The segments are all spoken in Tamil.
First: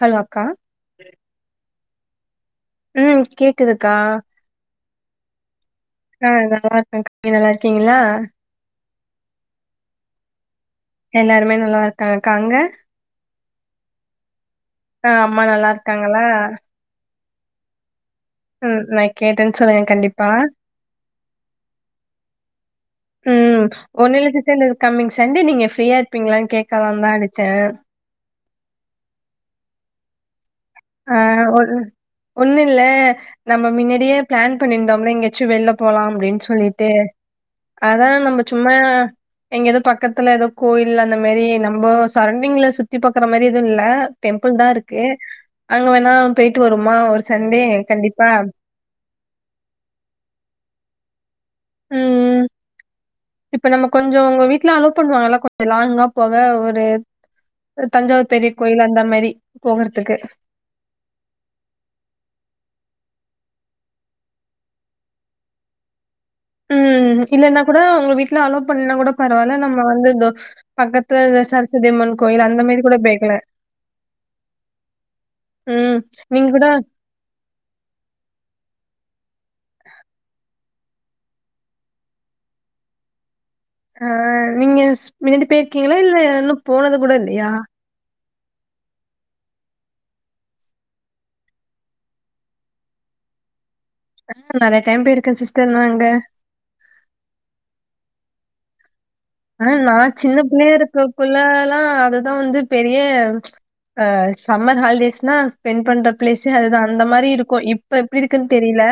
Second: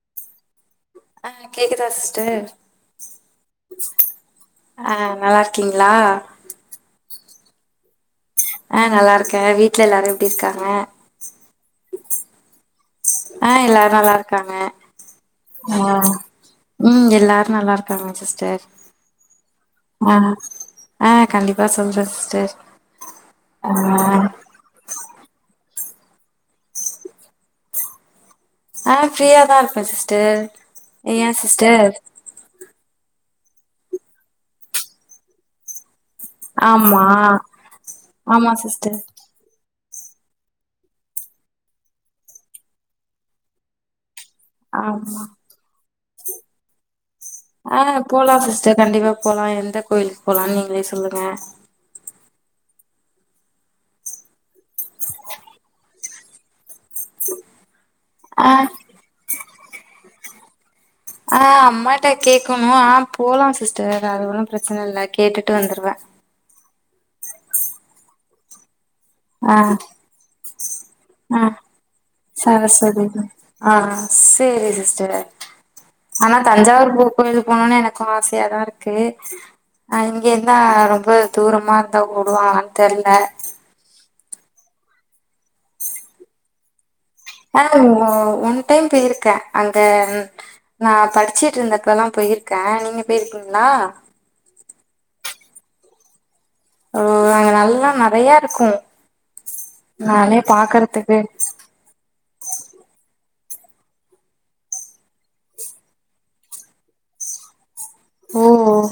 ஹலோ அக்கா அ கேக்குதா சிஸ்டர் ம் கேக்குதுக்கா ஆ நல்லா இருக்கீங்களா ஆ நல்லாருக்கேக்கா நீங்க நல்லாருக்கீங்களா ஆ நல்லா இருக்கே வீட்ல எல்லாரு எப்டி இருக்காங்க எல்லாருமே நல்லாருக்காங்கக்கா அங்க ஆ எல்லாரு நல்லா இருக்காங்க ஆ அம்மா நல்லா இருக்காங்களா ம் எல்லாரு நல்லாருக்காங்க சிஸ் சேரி ம் நான் கேட்டேன்னு சொல்லுங்க ஆ கண்டிப்பா ஆ கண்டிப்பா சொல்ற சிஸ்டர் ம் ஆ ஒன்னுல்ல சிஸ்டர் கம்மிங் சண்டே நீங்க ஃப்ரீயா இருப்பீங்களானு கேக்கலதா அடிச்சே ஆ ஃப்ரீயாதா இருப்ப சிஸ்டர் ஆ ஏ ஒரு சிஸ்டர் ஒண்ணுல்ல நம்ம மின்னாடியே பிளான் பண்ணிருந்தோம்ல எங்கயாச்சு வெள்ல போலா அப்டின் சொல்லிட்டு ஆமா அதா நம்ம ஆமா சும்மா சிஸ்டர் எங்கயாது பக்கத்துல எதோ கோயில் அந்த மாரி நம்போ சரௌண்டிங்ல சுத்தி பாக்ற மாரி எது இல்ல டெம்பிள் தா இருக்கு ஆமா அங்க வேணா போய்ட்டு வருமா ஒரு சண்டே ஆ கண்டிப்பா போலா சிஸ்டர் கண்டிப்பா போலா எந்த கோயிலுக்கு போலானு நீங்களே சொல்லுங்க ம் இப்ப நம்ம கொஞ்சோ உங்க வீட்லா அலோ பண்ணுவாங்கலா கொஞ்சோ லாங்கா போக ஒரு தஞ்சாவூர் பெரிய ஆ கோயில் அந்த மாரி போகறதுக்கு ஆ அம்மாட்ட கேக்கணு ஆ போலா சிஸ்டர் அது ஒன்னு பிரச்சன இல்ல கேட்டுட்டு வந்துருவ ம் இல்லன்னா கூட உங்க வீட்ல அலோ பண்லனா கூட பரவால்ல ஆ நம்ம வந்து இதோ ஆ பக்கத்துல சரஸ்வதியம்மன் கோயில் அந்த மாரி கூட சரஸ்வதி போய்க்குலா ஆ சேரி சிஸ்டர் ம் ஆனா நீங்க கூட தஞ்சாவூர் போ கோயிலுக்கு போணுனு எனக்கு ஆசையாதா இருக்கு நா இங்க இருந்தா ரொம்ப தூரமா இருந்தா உடுவாங்களான்னு தெர்ல ஆஹ் நீங்க பேர் கீழ இல்ல இன்னு போனது கூட இல்லையா அஹ் ஒன் டைம் போயிருக்க அங்க நா படிச்சிட்டு இருந்தப்பல்லால போயிருக்க நீங்க போயிருக்கீங்களா ஆ நெறைய டைம் போயிருக்க சிஸ்டர் நா அங்க ஓ அங்க நல்லா நெறையா இருக்கு. ஆ நா நானே சின்ன பிள்ளைய பாக்கறதுக்கு இருக்கக்குள்ளல்லா அதுதான் வந்து பெரிய அஹ் சம்மர் ஹாலிடேஸ்னா ஸ்பெண்ட் பண்ற பிளேஸே அது தா அந்த மாரி இருக்கு இப்ப எப்டி ஓ இருக்குன்னு தெரில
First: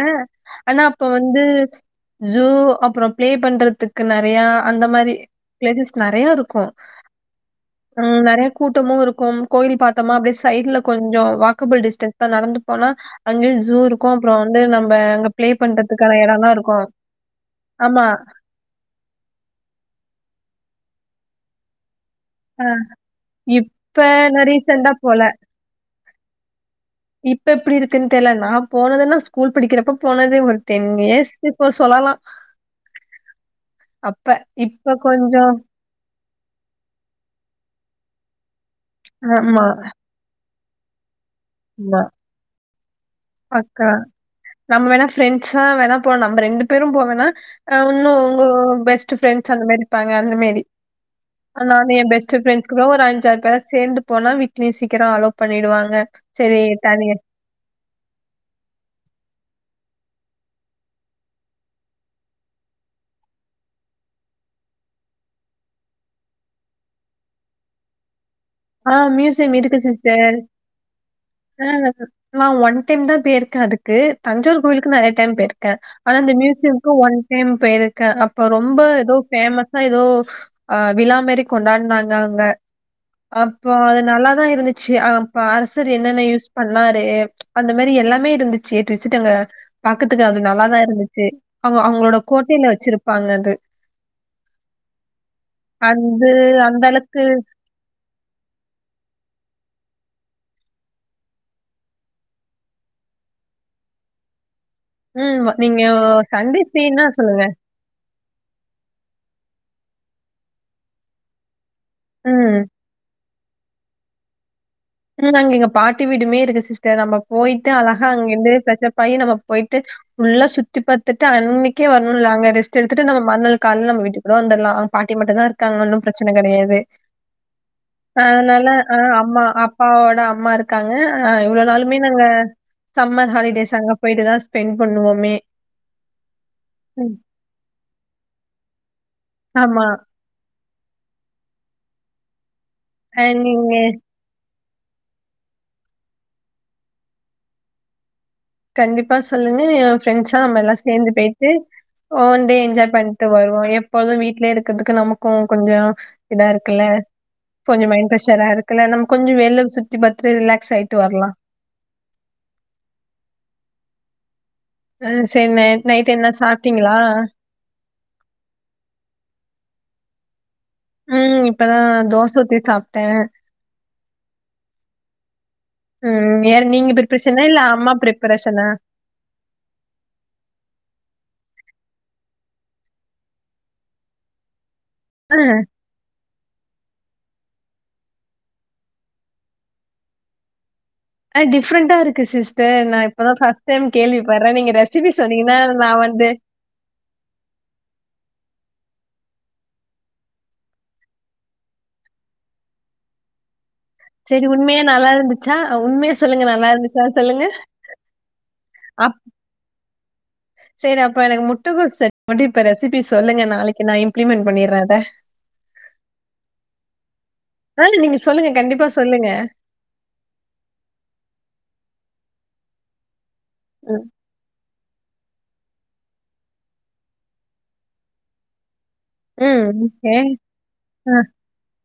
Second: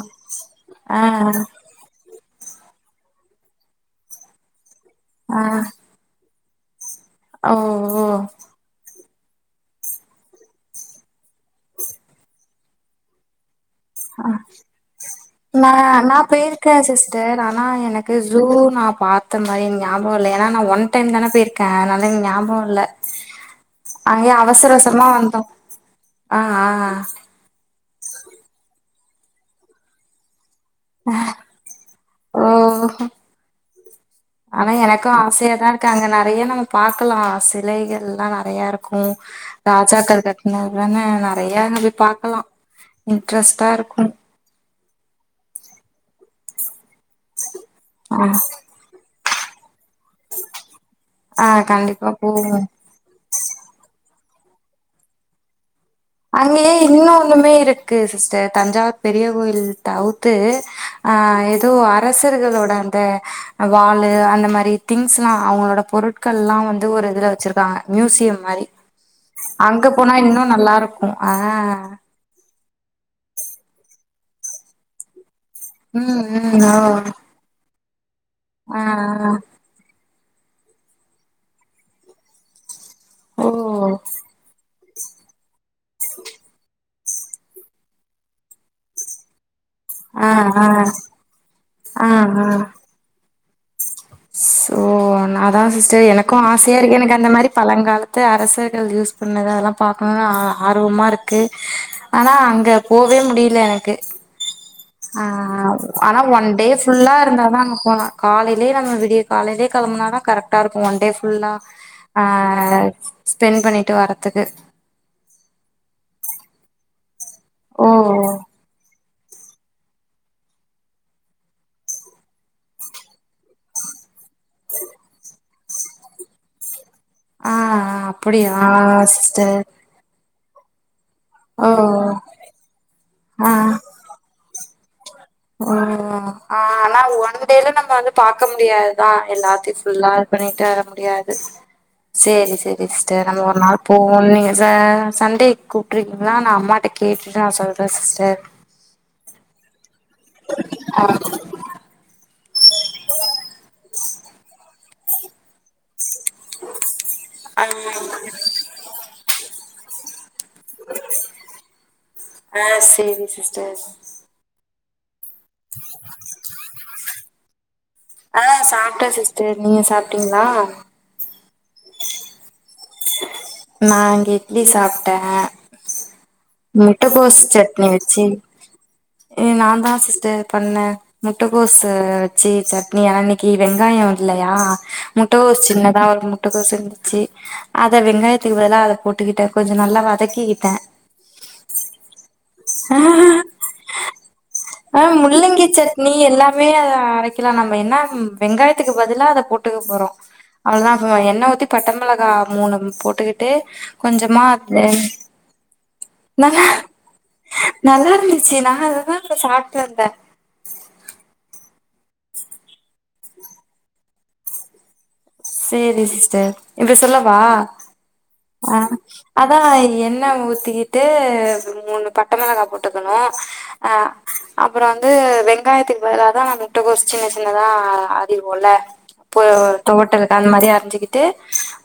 ஆனா ஆ அப்ப வந்து ஜூ அப்றோ பிளே பண்றதுக்கு நெறையா அந்த மாரி ஆ பிளேசஸ் நெறையா இருக்கும் ஓ ஓ ம் நெறை கூட்டமு இருக்கும் கோயில் பாத்தமா அப்டே சைட்ல கொஞ்சோ வாக்கபள் டிஸ்டன்ஸ் தா நடந்து போனா அங்கியு ஜூ இருக்கு ஆ அப்றோ வந்து நம்ம அங்க பிளே நா நா பண்றதுக்கான எடல்லா போயிருக்கே இருக்கும் சிஸ்டர் ஆனா ஆமா எனக்கு ஜூ நா பாத்த மாரி ஞாபகோ இல்ல ஏன்னா நா ஒன் டைம் தான போயிருக்க அதுனால எனக்கு ஞாபக ஆ இல்ல இப்ப அங்கயே நா அவசர ரீசெண்டா அவசரமா போல வந்தோ ஆஹ் ஆஹ் இப்ப எப்டி இருக்குன்னு தெர்ல நா போனதெல்லா நா ஸ்கூல் படிக்கிறப்ப போனது டென் இயர்ஸ் பிஃபோர் சொல்லலா ஓ அப்ப இப்ப கொஞ்சோ கா அங்க நெறயா நம்ம பாக்கலா சிலைகள்லா நெறய இருக்கு ஆமா ராஜாக்கள் இந்த தான நெறயா அங்க போய் ஆமா பாக்கலா இன்ட்ரெஸ்ட்டா அக்கா இருக்கு நம்ம வேணா ப்ஃரெண்ட்ஸா வேணா போனா நம்ம ரெண்டு பேரு போ னா ஒன்னு ஆ உங்க பெஸ்ட்டு ப்ஃரண்ட்ஸ் அந்த மேரி இருப்பாங்க அந்த மேரி ஆ நானு எ கண்டிப்பா பெஸ்ட்டு போவோ ப்ரெண்ட்ஸ் கூட ஒரு அஞ்சாறு பேர் சேந்து போனா வீட்லயு சீக்ரோ அலோ பண்ணிடுவாங்க சரி அங்கயே இன்னு தனியா ஒன்னுமே இருக் க்கு சிஸ்டர் தஞ்சாவூர் பெரிய கோயில் தவுத்து ஆ ஏதோ அரசர்களோட ந்த வாலு அந்த மாரி திங்ஸ்ல்லா அவங்களோட பொருட்கள்லா வந்து ஒரு இதுல வச்சிருக்காங்க மியூசியம் மாரி ஆ மியூசியம் இருக்கு அங்க போனா சிஸ்டர் இன்னு நல்லா இருக்கு ஆ நான் ஒன் டைம் தா பேயிருக்கே அதுக்கு தஞ்சாவூர் கோயிலுக்கு நெறைய டைம் போயிருக் கே ஆனா ம் அந்த ம் ஓ மியூசியம்க்கு ஒன் டைம் போயிருக்கே அப்ப ரொம்ப ஆ ஏதோ ஆ பேமஸ் ஏதோ ஆ விழாமாறி கொண்டாடுனாங்க அங்க ஓ அப்போ அது நல்லாதா இருந்துச்சு அப்ப அரசர் என்னென்ன யூஸ் பண்ணாரு அந்த மாரி எல்லாமே இருந்துச்சு ஏட்டு இசட்டுங்க பாக்கத்துக்கு ஆ அது ஆ நல்லாதா இருந்துச்சு அவங்க ஆ அவங்களோட கோட்டையில வச்சிருப்பாங்க அது ஸ் ஓ நா அதா சிஸ்டர் அது எனக்கு ஆசையா இருக்கு எனக்கு அளவுக்கு அந்த மாரி பழங்காலத்து அரசர்கள் யூஸ் பண்ணது அதெல்லா பாக்கணும்னு அ ஆர்வமா இருக்கு ஆனா அங்க போவே முடியல எனக்கு ஆ ம் நீங்க ஆனா ஒன் சண்டே டே ஃப்ரீன்னா ஃபுல்லா இருந்தா சொல்லுங்க. தா அங்க போலா காலைலே நம்ம விடிய காலைலே கெளம்புனாதா கரெக்டா இருக்கு ஒன்டே ஃபுல்லா ஆ ம். ஸ்பெண்ட் பண்ணிட்டு வர்றதுக்கு ம் அங்க எங்க பாட்டி வீடுமே இருக்கு சிஸ்டர் நம்ம போயிட்டு ஓ அழகா அங்கிருந்து பிரஷப் ஆயி நம்ம போயிட்டு ஃபுல்லா சுத்தி பாத்துட்டு அன்னைக்கே வரணு இல்ல அங்க ரெஸ்ட் எடுத்துட்டு நம்ம மறு நாள் காலைல நம்ம வீட்டுக்கு அப்பறோ வந்துடலா அங்க பாட்டி மட்டுந்தா இருக்காங்க ஒன்னு ப்ரச்சனை கெடையாது ஆ அப்படியா அதனால ஆ அம்மா சிஸ்டர் அப்பாவோட அம்மா இருக்காங்க ஆ இவ்ளோ ஓ நாளுமே நாங்க சம்மர் ஆ ஹாலிடேஸ் அங்க போயிட்டுதா ஸ்பெண்ட் பண்ணுவோமே ஆ ஆனா ம். ஒன் டேல நம்ம வந்து பாக்க முடியாதுதா எல்லாத்தையு ஆமா. புல்லா பண்ணிட்டு வர முடியாது சேரி சேரி அ சிஸ்டர் நம்ம ஒரு நீங்க நாள் போகோம்னு நீங்க ச சண்டே கூப்ட்ருக்கீங்கன்னா நா அம்மாட்ட கேட்டுட்டு நா சொல்றே சிஸ்டர் கண்டிப்பா சொல்லுங்க ப்ரெண்ட்ஸா நம்ம எல்லா சேந்து பேயிட்டு ஓன் டே என்ஜாய் பண்ணிட்டு வருவோ எப்பொழுது வீட்லயே இருக்கிறதுக்கு நமக்கு கொஞ்சோ இதா இருக்குல்ல கொஞ்ச மைண்ட் ப்ரெஷரா இருக்குல்ல நம்ம கொஞ்ச வெள்ள சுத்தி ஏ பர்த்டே ரிலாக்ஸ் ஆகிட்டு வரலா ஆ சேரி சிஸ்டர் ஆ சரி நை நைட் என்ன சாப்ட்டீங்களா ஆ சாப்ட்டா சிஸ்டர் நீங்க சாப்ட்டீங்களா ம் இப்பதா தோசுத்தி சாப்ட்டே நா இங்க இட்லி சாப்ட்டே ம் யார் நீங்க முட்டகோஸ் ப்ரிப்பரேஷனா? இல்ல சட்னி அம்மா வச்சு ப்ரிப்பரேஷனா? ஏ நாந்தா சிஸ்டர் பண்ணே முட்டைகோசு வச்சு சட்னி ஆனா இன்னைக்கி வெங்காயோ இல்லையா ஆ. முட்டைக்கோஸ் சின்னதா ஒரு முட்டைகோஸ் இருந்துச்சு அத வெங்காயத்துக் பதிலா அத போட்டுக்கிட்டே கொஞ்ச நல்லா வதக்கிக்கிட்டே அ டிஃப்ரண்டா இருக்கு சிஸ்டர் நா இப்பதா ஃபர்ஸ்ட் டைம் கேள்வி படுறே நீங்க ரெசிபி சொன்னீங்கன்னா நா வந்து வே அத அரைக்கலா நம்ம என்ன வெங்காயத்துக்கு பதிலா அத போட்டுக்க போறோ அவ்வளோதாப்ப எண்ணெ ஊத்தி பட்டைமெளகா மூணு போட்டுக்கிட்டு கொஞ்சமா சரி உண்மையா இது நல்லா இருந்துச்சா? உண்மைய சொல்லுங்க நல்லா இருந்துச்சா சொல்லுங்க. நல்லா இருந்துச்சு நா அததா அப் இப்பதா சாப்ட்டு வந்த சரி அப்ப எனக்கு முட்டக்கோஸ் சத் மட்டு இப்ப ரெசிபி சொல்லுங்க நாளைக்கு நா இம்ப்ளிமெண்ட் பண்ணிற அத செரி சிஸ்டர் இப்ப சொல்லவா ஆ நீங்க சொல்லுங்க. ஆ கண்டிப்பா சொல்லுங்க. அதா என் எண்ண ஊத்திக்கிட்டு மூணு பட்டைமெளகா போட்டுக்கணு அ ம். அப்புற வந்து வெங்காயத்துக்கு பதிலாதா நம்ம முட்டைகோஸ் சின்ன சின்னதா அரிவோல ம் தேங் அதே அரிஞ்சிக்கிட்டு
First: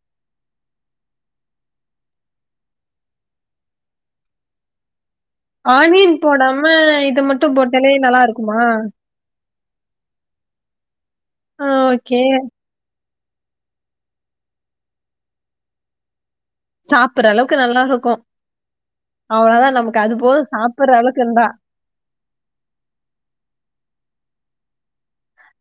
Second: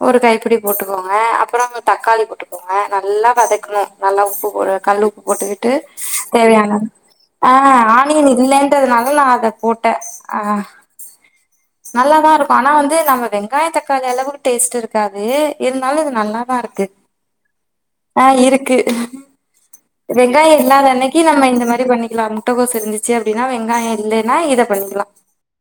ஒரு கைப்புடி போட்டுக்கோங்க அப்புற தக்காளி போட்டுக்கோங்க நல்லா வதக்கணு நல்லா உப்பு போடுங் கல்லுப் போட்டுக்கிட்டு ஆனியன் போடாம தேவையான இது ஆ மட்டும் போட்டாலே நல்லா ஆனியன் இருக்குமா? இல்லைன்றதுனால நா அத போட்ட ஆ ஆ ஓகே. நல்லாதா இருக்கு ஆனா வந்து நம்ம வெங்காய தக்காளி அளவுக்கு டேஸ்ட் இருக்காது இருந்தாலு இது நல்லாதா இருக் து சாப்பிடுற அளவுக்கு நல்லா இருக்கும். ஆ இருக்கு அவ்வளோதான் நமக்கு அது போதும் வெங்காய சாப்பிடுற இல்லாதனக்கி அளவுக்கு இருந்தா. நம்ம இந்த மாரி இது பண்ணிக்லா முட்டைக்கோசு இருந்துச்சு அப்டின்னா வெங்காய இல்லைன்னா இதை பண்ணிக்கலா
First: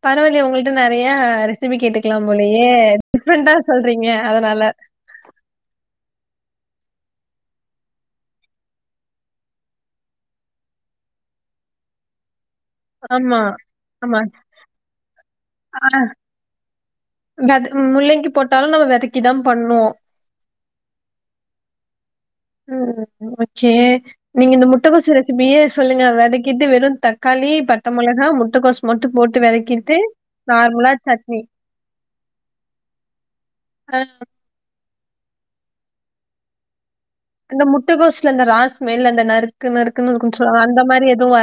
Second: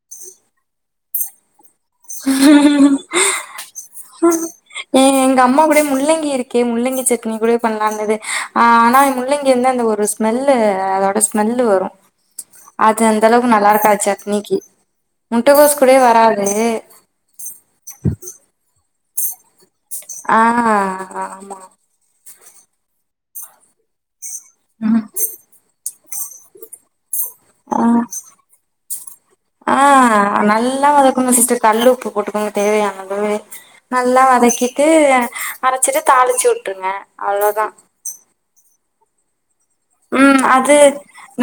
பரவாலயே உங்கள்ட்ட நெறைய ரெசிபி கேட்டு க்கலா போலியே டிஃப்ரெண்டா சொல்றீங்க அதனால எங்க அம்மா கூடய முள்ளங்கி இருக்கே முள்ளங்கி சட்னி கூட பண்ணலா இருந்தது ஆ ஆனா முள்ளங்கி வந்து அந்த ஒரு ஸ் ஸ்மெல்லு அதோட ஸ்மெல்லு வரு [inaudible] அது அந்த ஆமா அளவுக்கு நல்லா இருக்காது ஆமா சட்னிக்கு முட்டைகோஸ் ஆ கூட வராது வெத முள்ளலைங்கி போட்டாலு நம்ம வெதக்கிதா பண்னு ஆ ஆமா ம் ஓகே நீங்க இந்த முட்டகொசு ரெசிபியே சொல்லுங்க வெதக்கிட்டு வெறு தக்கா க்காளி பட்டமொளகா முட்டை கொசு மட்டு போட்டு ஆ வெதக்கிட்டு நார்மலா சட்னி தேவையானதுவே அ நல்லா வதக்கிட்டு அரச்சிட்டு தாளிச்சு வுட்ருங்க அந்த முட்டுகோஸ்ல அந்த ராஸ்மேல் அந்த நறுக் ம் அது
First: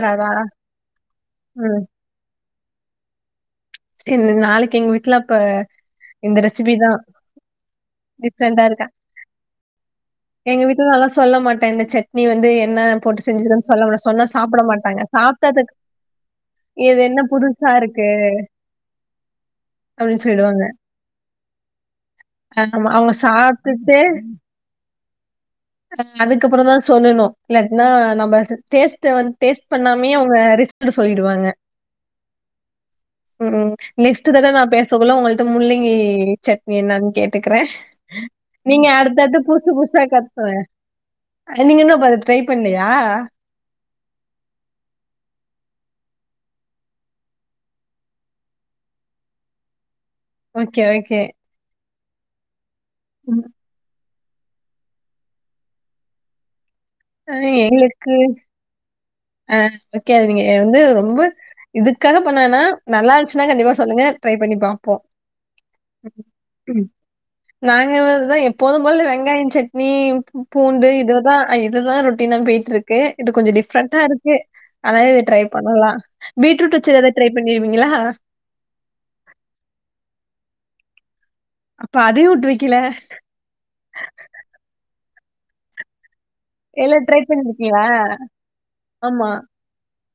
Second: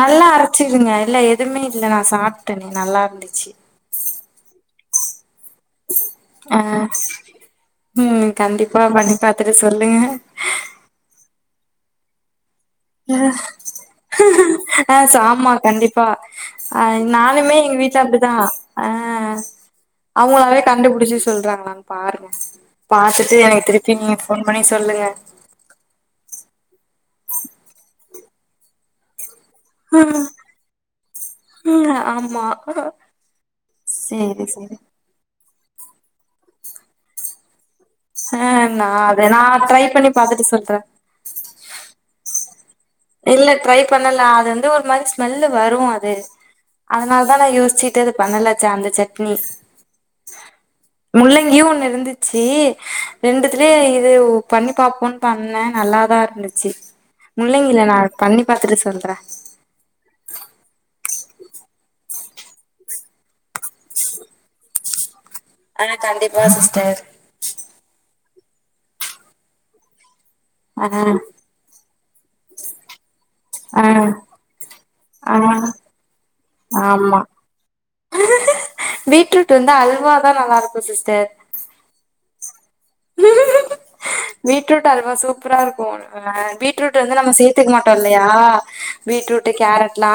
நல்லா அரைச்சடுங்க இல்ல எதுவுமே இல்ல ம். நா சாப் தனி நல்லா இருந்துச்சு சரி நாளைக்கு எங்க வீட்டுல இப்ப அ ம் டிஃப்ரெண்டா கண்டிப்பா இருக்கேன். பண்ணி பாத்துட்டு சொல்லுங்க எங்க வீட்டு நல்லா சொல்ல மாட்டே இந்த சட் னி வந்து என்ன போட்டு செஞ்சுக்கன் சொல்ல சொன்ன சாப்ட ஆ மாட்டாங்க ச ஆமா சாப்ட்டதுக் கண்டிப்பா அ இது என்ன நானுமே புதுசா எங்க வீட்ல இருக்கு அப்டிதா ஆ அப்டின்னு அவங்களாவே சொல்லிடுவாங்க. கண்டுபுடிச்சு சொல்றாங்களான் பாருங்க ஆமா. அவங்க பாத்துட்டு எனக்கு திருப்பி சாப்ட்டுட்டு நீ ஃபோன் பண்ணி சொல்லுங்க அ அதுக்கப்பற தா சொல்லணு இல்லனா நம்ம டேஸ்ட வந்து டேஸ்ட் பண்ணாமே அவங்க ரிஸ்க்னு சொல்லிடுவாங்க ஆமா ம் நெக்ஸ்ட் சேரி தடவ நா சேரி பேசக்குல உங்கள்ட முள்ளங்கி சட்னி என்னான் கேட்டுக்கறே ஆ நீங்க நா அத அடுத்தது நா புதுசு ட்ரை புதுசா பண்ணி பாத்துட்டு கத்துவ சொல்றே நீங்க இன்னு அப்ப அத ட்ரை பண்லியா இல்ல ட்ரை பண்லா அது வந்து ஒரு மாதிரி ஸ்மெல்லு வரு அது அதனால தா நா யோசிச்சுட்டு அது பண்ணலச்ச அந்த சட்னி ஓகே, ஓகே. முள்ளங்கியு ஒண்ணு இருந்துச்சு ம். ரெண்டுத் இ இது பண்ணி பாப்போன்னு பண்ண நல்லாதா இருந்துச்சு அ முள்ளங்கில நா பண்ணி பாத்துட்டு சொல்ற அஹ் ஓகே அத நீங்க வந்து ரொம்ப இதுக்காக பண்ண வேணா நல்லா இருந்துசுன்னா கண்டிப்பா சொல்லுங்க ட்ரை பண்ணி பாப்போ ஆ கண்டிப்பா சிஸ்டர் நாங்கதா எப்போதும் போல வெங்காயோ சட்னி ஆ பூண்டு இதுதா இதுதா ரொட்டீனா போய்ட்டுருக்கு இது கொஞ்சோ ஆ டிஃப்ரெண்டா இருக்கு ஆனா இது ஆ ட்ரை பண்லா பீடரூட் வெச்சு எதாவது ஆமா ட்ரை பண்ணிருவீங்களா பீட்ரூட் வந்து அல்வாதா நல்லா இருக்கும் சிஸ்டர் அப்ப அதையு உட்டு வைக்கல பீட்ரூட் அல்வா சூப்பரா இருக்கு இல்ல பீட்ரூட் வந்து ட்ரை நம்ம சேர்த்து பண்ணிருக்கீங்களா? மாட்டோம் இல்லையா ஆமா. பீட்ரூட்டு கேரட் ல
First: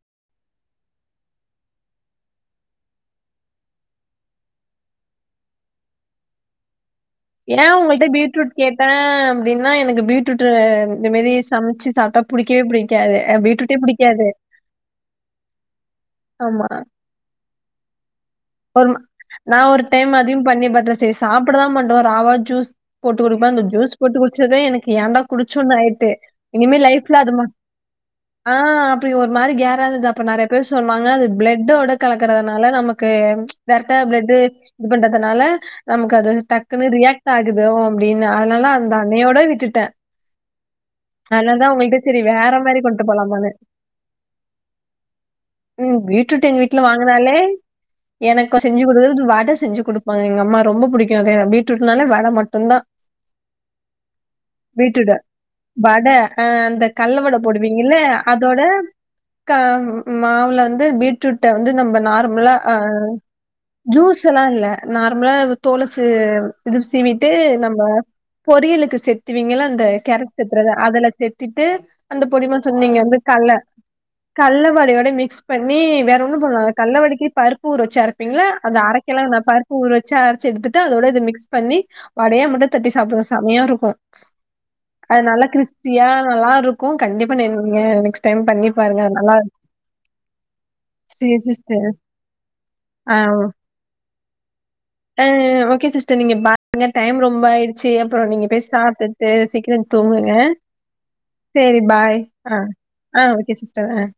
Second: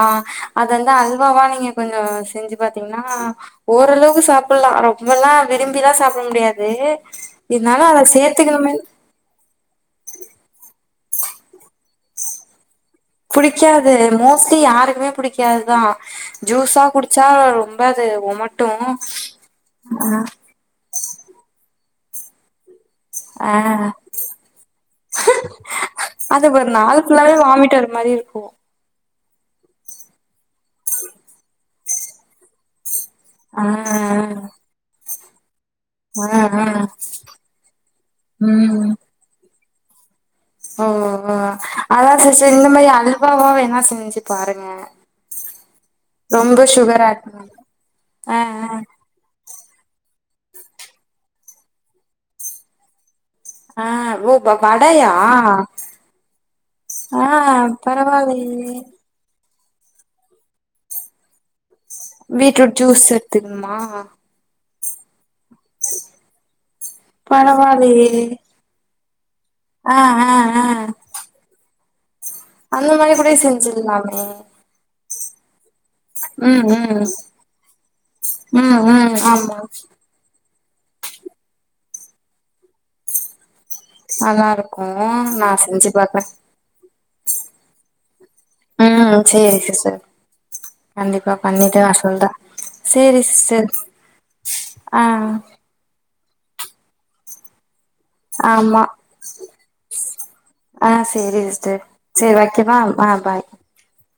அது வந்து அல்வாவா நீங்க கொஞ்சோ செஞ்சு பாத்தீங்கன்னா ஓரளவுக்கு சாப்பல்லா ரொம்பல்லா விரும்பில்லா சாப்ட முடியாது ஏ இருந்தாலு அத உங்கள்ட்ட பீட்ரூட் சேத்துக்கணுமே கேட்ட அப்டின்னா எனக்கு பீட்ரூட்டு இந்த மாரி சமைச்சு சாப்ட்டா புடிக்கவே புடி புடிக்காது மோஸ்ட்லி யாருக்குமே புடிக்காதுதா ஆமா. ஜூஸா குடு ச்சா ரொம்ப அது ஒமட்டு ஒரு நா ஒரு டைம் அதையு பண்ணி பாத்தே செரி சாப்டதா மாட்டோ ராவா ஜூஸ் போட்டு ஆ குடுப்ப ஜூஸ் போட்டு குடிச்சதே எனக்கு ஏன்டா குடிச்சோன்னு ஆயிட்டு இனிமே லைஃப்ல அதுமட் [unintelligible] இருக்குவோ ஒரு மாரி கேறாகுது அப்ப நெறைய பேர் சொன்னாங்க அது பிளட்டோட கலக்கறதுனால நமக் கு ஆ டேரட்டா பிளட்டு இது பண்றதுனால நமக்கு ஆ அது ஆ ஆ டக்குன்னு ரியாக்ட் ஆகுதோ அப்டின்னு அதனால ம் அத அன்னையோட விட்டுட்ட ஓ ஓ அதா வேற சிஸ்டர் இந்த மாரி கொண்டு அல்வாவா போலாமான்னு வேணா செஞ்சு பாருங்க ம் பீட்ரூட் எங்க ரொம்ப வீட்ல சுகர் ஆட் வாங்கனாலே பண்ணாம ஆ எனக்கு ஆ செஞ்சு கொடுக்குது வடை செஞ்சு கொடு எங்க அம்மா ரொம்ப புடிக்கு அத பீட்ரூட்னால வட மட்டுந்தா ஆ ஓ வ வடையா பீட்ருட்ட வட அஹ் அந்த கல்ல ஆ வட போடுவீங்கல்ல அதோட பரவாயில்லயே கா மாவுல வந்து பீ பீட்ரூட்ட வந்து நம்ம நார்மலா அ பீட்ரூட் ஜூஸ் எடுத்துக்கணுமா ஜூஸ் ல்லா இல்ல நார்மலா தோலசீ இது சீவிட்டு நம்ப பரவாயில்லயே பொரியலுக்கு செத்துவீங்கள அந்த ஆ ஆ கேரட் ஆ செத்துறத அதுல செத்திட்டு அந்த பொடிமா அந்த சொன்னீங்க மாரி வந்து கூட கல்ல செஞ்சிடலாமே கல்ல வடையோட மிக்ஸ் பண்ணி வேற ஒன்னு ம் போடவேணா ம் கல்லவடக்கி பருப்பு ஊற வச்சு அரப்பீங்கல்ல ம் அத ம் அரைக்கலா வேணா ஆமா பருப்பு ஊற வச்சு ச்ச அரைச்சு எடுத்துட்டு அதோட இது மிக்ஸ் பண்ணி வடையா மட்டு தட்டி சாப்டுவோ சமையா இருக்கு நல்லா இருக்கு அது நல்லா நா செஞ்சு கிரிஸ்பியா பாக்குறே நல்லா இருக்கும் கண்டிப்பா நீங்க டைம் பண்ணி பாருங்க நல்லா எஸ் சார் கண்டிப்பா சேரி பண்ணிட்டு சிஸ்டர் நா சொல்ற சேரி சிஸ்டர் ஆ ஆஹ் ஓகே சிஸ்டர் நீங்க பாருங்க டைம் ரொம்ப ஆய்டுச்சு அப்றோ நீங்க போய் ஆமா சாப்டுட்டு சீக்கிரோ தூங்குங்க ஆ சேரி சிஸ்டர் சரி பாய் சேரி ஆ வைக்கவா ஆ பாய் ஓகே சிஸ்டர் ஆ